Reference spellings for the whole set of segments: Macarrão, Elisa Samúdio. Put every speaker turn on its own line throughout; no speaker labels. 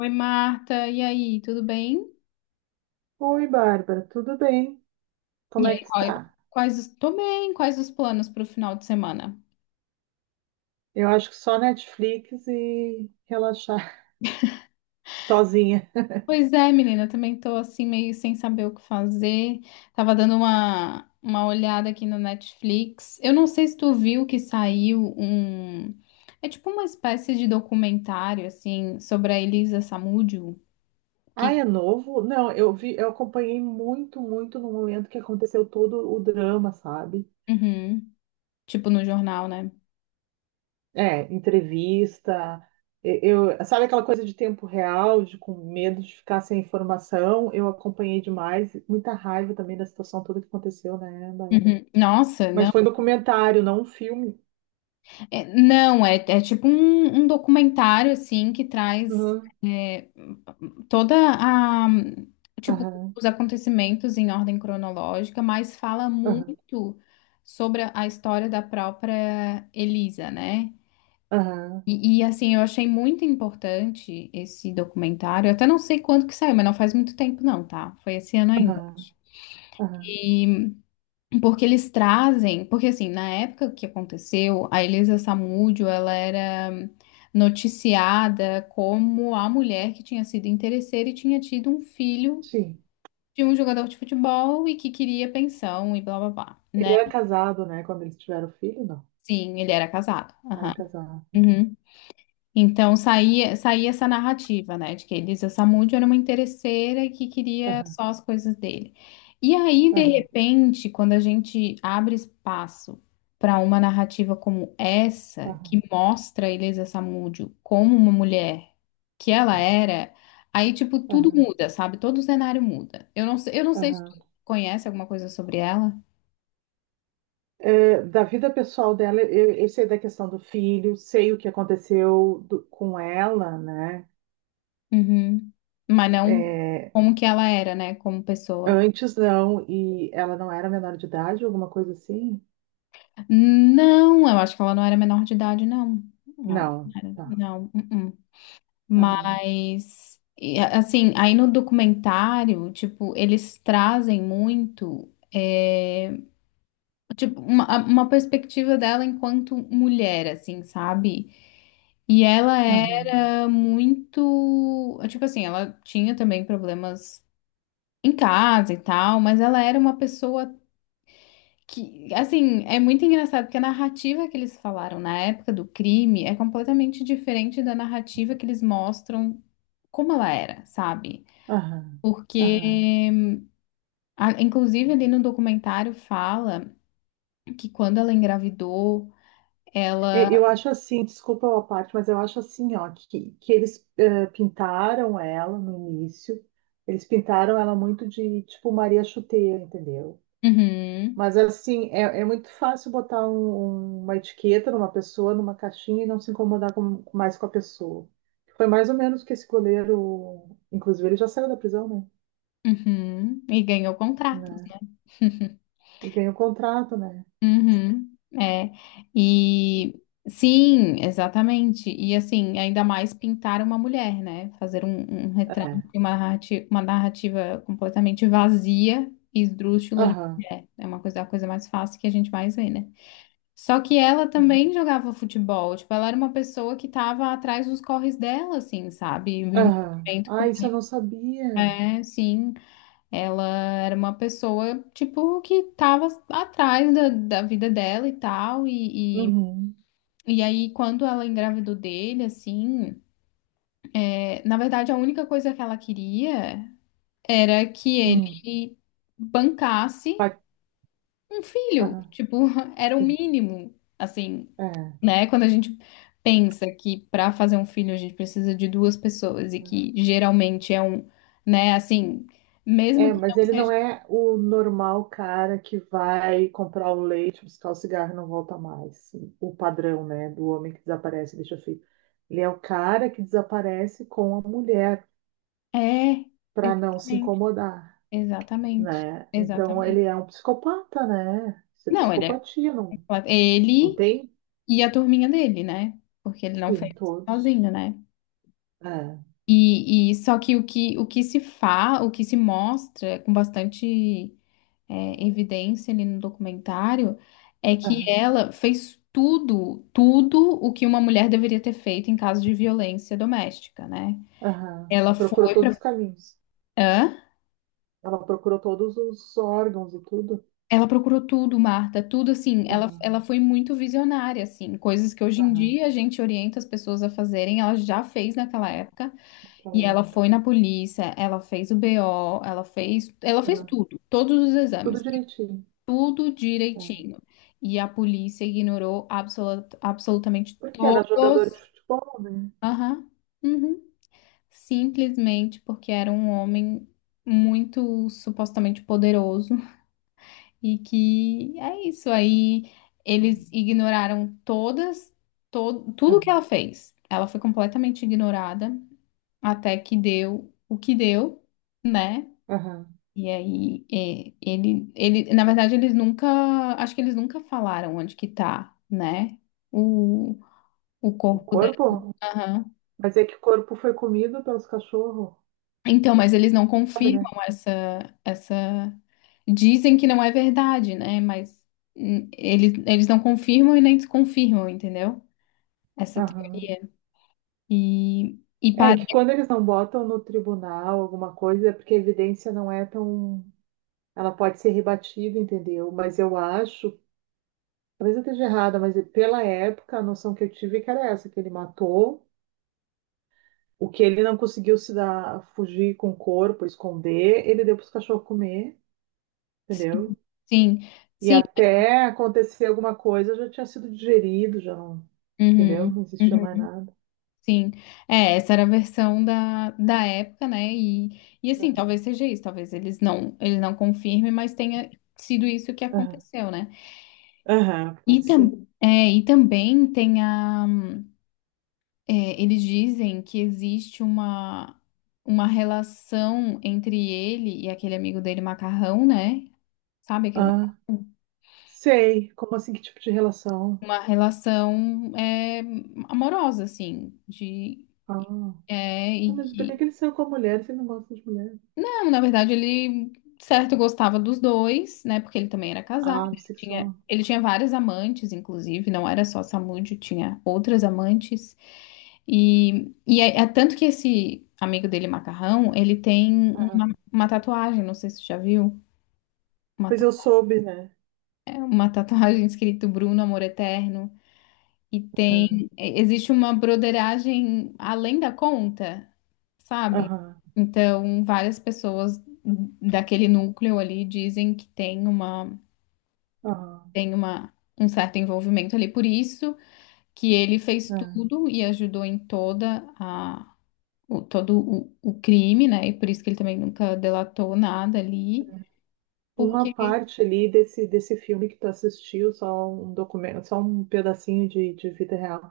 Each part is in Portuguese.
Oi, Marta, e aí, tudo bem?
Oi, Bárbara, tudo bem?
E
Como
aí,
é que tu
qual-
tá?
quais os... Tô bem. Quais os planos para o final de semana?
Eu acho que só Netflix e relaxar sozinha.
Pois é, menina, também tô assim meio sem saber o que fazer. Tava dando uma olhada aqui no Netflix. Eu não sei se tu viu que saiu um... É tipo uma espécie de documentário, assim, sobre a Elisa Samúdio,
Ah, é
que...
novo? Não, eu vi, eu acompanhei muito no momento que aconteceu todo o drama, sabe?
Uhum. Tipo no jornal, né?
É, entrevista, eu, sabe aquela coisa de tempo real, de com medo de ficar sem informação? Eu acompanhei demais, muita raiva também da situação toda que aconteceu, né, Bárbara?
Uhum. Nossa,
Mas
não.
foi um documentário, não um filme.
É tipo um documentário, assim, que traz
Aham,
é, toda a, tipo,
aham,
os acontecimentos em ordem cronológica, mas fala
aham,
muito sobre a história da própria Elisa, né?
aham,
Eu achei muito importante esse documentário. Eu até não sei quando que saiu, mas não faz muito tempo não, tá? Foi esse ano ainda.
aham. Aham.
E Porque eles trazem, porque assim, na época que aconteceu, a Elisa Samúdio, ela era noticiada como a mulher que tinha sido interesseira e tinha tido um filho
Sim.
de um jogador de futebol e que queria pensão e blá blá blá, né?
Ele era casado, né? Quando eles tiveram filho, não.
Sim, ele era casado. Aham.
Era casado.
Uhum. Então saía essa narrativa, né, de que a Elisa Samúdio era uma interesseira e que queria
Aham,
só as coisas dele. E aí, de
aham,
repente, quando a gente abre espaço para uma narrativa como essa,
aham,
que mostra a Elisa Samúdio como uma mulher que ela era, aí, tipo, tudo
aham,
muda, sabe? Todo o cenário muda. Eu não sei se
aham.
tu conhece alguma coisa sobre ela.
É, da vida pessoal dela, eu sei da questão do filho, sei o que aconteceu com ela, né?
Uhum. Mas não
É,
como que ela era, né, como pessoa.
antes não, e ela não era menor de idade, alguma coisa assim?
Não, eu acho que ela não era menor de idade, não. Ela não
Não,
era,
tá.
não. Uh-uh.
Aham,
Aí no documentário, tipo, eles trazem muito, tipo, uma perspectiva dela enquanto mulher, assim, sabe? E ela
aham,
era muito, tipo assim, ela tinha também problemas em casa e tal, mas ela era uma pessoa. Que, assim, é muito engraçado porque a narrativa que eles falaram na época do crime é completamente diferente da narrativa que eles mostram como ela era, sabe?
aham,
Porque,
aham.
inclusive, ali no documentário fala que quando ela engravidou, ela.
É, eu acho assim, desculpa a parte, mas eu acho assim, ó, que eles pintaram ela no início, eles pintaram ela muito de tipo Maria Chuteira, entendeu?
Uhum,
Mas assim, é, é muito fácil botar uma etiqueta numa pessoa, numa caixinha e não se incomodar mais com a pessoa. Foi mais ou menos que esse goleiro, inclusive ele já saiu da prisão,
uhum, e ganhou
né?
contratos,
Né?
né?
E ganhou contrato, né?
Uhum, é. E sim, exatamente. E assim, ainda mais pintar uma mulher, né? Fazer um retrato,
É.
uma narrativa completamente vazia e esdrúxula de uma
Aham.
mulher. É uma coisa, a coisa mais fácil que a gente mais vê, né? Só que ela também jogava futebol. Tipo, ela era uma pessoa que tava atrás dos corres dela, assim, sabe? O
Aham.
envolvimento com.
Ah, isso eu não sabia.
É, sim. Ela era uma pessoa, tipo, que tava atrás da, da vida dela e tal.
Uhum.
E aí, quando ela engravidou dele, assim, é, na verdade, a única coisa que ela queria era que
Uhum.
ele bancasse
Vai.
um filho.
Aham.
Tipo, era o mínimo, assim,
É,
né? Quando a gente pensa que para fazer um filho a gente precisa de duas pessoas e que geralmente é um, né, assim, mesmo
é,
que não
mas ele não
seja.
é o normal cara que vai comprar o leite, buscar o cigarro e não volta mais. O padrão, né, do homem que desaparece e deixa filho. Ele é o cara que desaparece com a mulher
É,
para não se
exatamente.
incomodar,
Exatamente,
né? Então
exatamente.
ele é um psicopata, né? Isso é
Não, ele é
psicopatia, não,
completo.
não
Ele
tem?
e a turminha dele, né? Porque ele não fez
Sim, todos.
sozinho, né?
É,
Só que o que se mostra com bastante evidência ali no documentário é que
aham,
ela fez tudo, tudo o que uma mulher deveria ter feito em caso de violência doméstica, né?
aham.
Ela
Procurou
foi
todos
pra.
os caminhos.
Hã?
Ela procurou todos os órgãos e tudo.
Ela procurou tudo, Marta, tudo assim. Ela,
Aham,
ela foi muito visionária, assim. Coisas que hoje em
aham,
dia a gente orienta as pessoas a fazerem, ela já fez naquela
aham.
época. E ela
Aquela
foi na polícia, ela fez o BO, ela fez
aham.
tudo, todos os
Tudo
exames, e
direitinho.
tudo
É.
direitinho. E a polícia ignorou absolutamente
Porque era jogador de
todos.
futebol, né?
Aham. Uhum. Simplesmente porque era um homem muito supostamente poderoso. E que é isso. Aí eles ignoraram todo, tudo que
É.
ela fez. Ela foi completamente ignorada até que deu o que deu, né?
Aham.
E aí é, na verdade, eles nunca, acho que eles nunca falaram onde que tá, né? O, o
O
corpo dela.
corpo? Mas é que o corpo foi comido pelos cachorros,
Então, mas eles não
sabe, né?
confirmam essa, essa. Dizem que não é verdade, né? Mas eles não confirmam e nem desconfirmam, entendeu? Essa
Aham.
teoria. E
É
parece.
que quando eles não botam no tribunal alguma coisa, é porque a evidência não é tão. Ela pode ser rebatida, entendeu? Mas eu acho, talvez eu esteja errada, mas pela época a noção que eu tive é que era essa, que ele matou, o que ele não conseguiu se dar, fugir com o corpo, esconder, ele deu para os cachorros comer, entendeu?
Sim,
E
sim.
até acontecer alguma coisa já tinha sido digerido, já não, entendeu?
Uhum,
Não existia mais
uhum,
nada.
sim. É, essa era a versão da, da época, né? E assim,
Ah,
talvez seja isso, talvez eles não confirmem, mas tenha sido isso que
aham,
aconteceu, né?
aham, pode ser.
E também tem a. É, eles dizem que existe uma relação entre ele e aquele amigo dele, Macarrão, né? Sabe aquele
Ah,
macarrão?
sei. Como assim, que tipo de relação?
Uma relação é, amorosa, assim, de,
Ah,
é,
tá,
e
mas por que que
que
ele saiu com a mulher se ele não gosta de mulher?
não, na verdade, ele, certo, gostava dos dois, né? Porque ele também era casado,
Ah, bissexual.
ele tinha várias amantes, inclusive, não era só essa amante, tinha outras amantes. É tanto que esse amigo dele, Macarrão, ele tem
Ah,
uma tatuagem, não sei se você já viu, uma,
pois
ta-
eu soube, né?
uma tatuagem escrito Bruno, Amor Eterno.
Ah,
Existe uma broderagem além da conta, sabe?
aham,
Então, várias pessoas daquele núcleo ali dizem que tem
aham,
uma, um certo envolvimento ali, por isso que ele fez
aham.
tudo e ajudou em toda a, o, todo o crime, né? E por isso que ele também nunca delatou nada ali,
Uma
porque...
parte ali desse filme que tu assistiu, só um documento, só um pedacinho de vida real.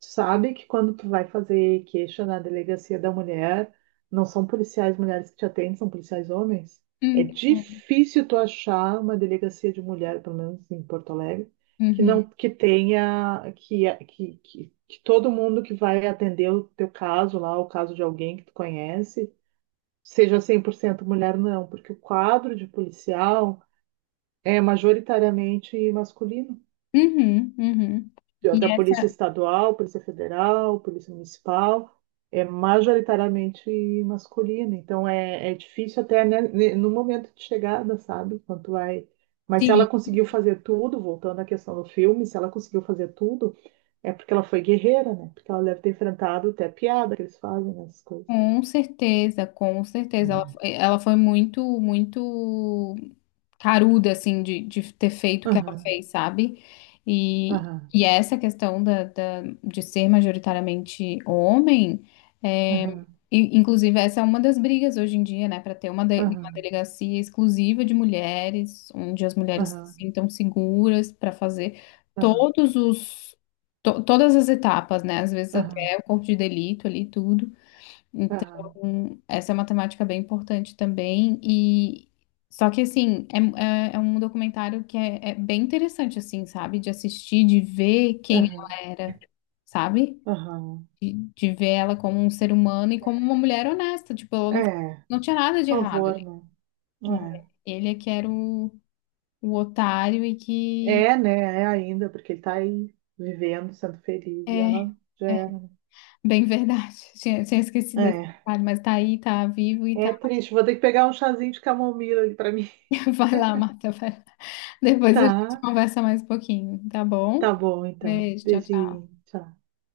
Tu sabe que quando tu vai fazer queixa na delegacia da mulher, não são policiais mulheres que te atendem, são policiais homens. É
Hum,
difícil tu achar uma delegacia de mulher, pelo menos em Porto Alegre, que
uhum,
não que tenha que todo mundo que vai atender o teu caso lá, o caso de alguém que tu conhece, seja 100% mulher, não, porque o quadro de policial é majoritariamente masculino.
uhum, uhum. E
Da Polícia
essa,
Estadual, Polícia Federal, Polícia Municipal, é majoritariamente masculino. Então é, é difícil até né, no momento de chegada, sabe? Quando vai. Mas se
sim.
ela conseguiu fazer tudo, voltando à questão do filme, se ela conseguiu fazer tudo, é porque ela foi guerreira, né? Porque ela deve ter enfrentado até piada que eles fazem nessas coisas.
Com certeza, com certeza. Ela foi muito, muito caruda, assim, de ter feito o que ela
Aham,
fez, sabe? E,
aham,
essa questão da, de ser majoritariamente homem, é,
aham,
e, inclusive, essa é uma das brigas hoje em dia, né? Para ter uma
aham,
delegacia exclusiva de mulheres, onde as mulheres se
aham,
sintam seguras para fazer
aham,
todos os, todas as etapas, né? Às vezes
aham,
até o corpo de delito ali, tudo.
aham,
Então, essa é uma temática bem importante também. Só que assim, é um documentário que é bem interessante, assim, sabe? De assistir, de ver quem
aham,
ela era, sabe?
aham.
De ver ela como um ser humano e como uma mulher honesta. Tipo, ela não,
É.
não tinha nada de
Por
errado
favor,
ali.
né?
Ele é que era o otário, e
É,
que
é né? É ainda, porque ele tá aí vivendo, sendo feliz, e
é
ela já
é
era.
bem verdade. Tinha esquecido esse
Né?
detalhe, mas tá aí, tá vivo e
É, é triste. Vou ter que pegar um chazinho de camomila ali pra mim.
vai lá, Marta, vai lá. Depois a gente
Tá,
conversa mais um pouquinho, tá bom?
tá bom então.
Beijo, tchau,
Beijinho,
tchau.
tchau.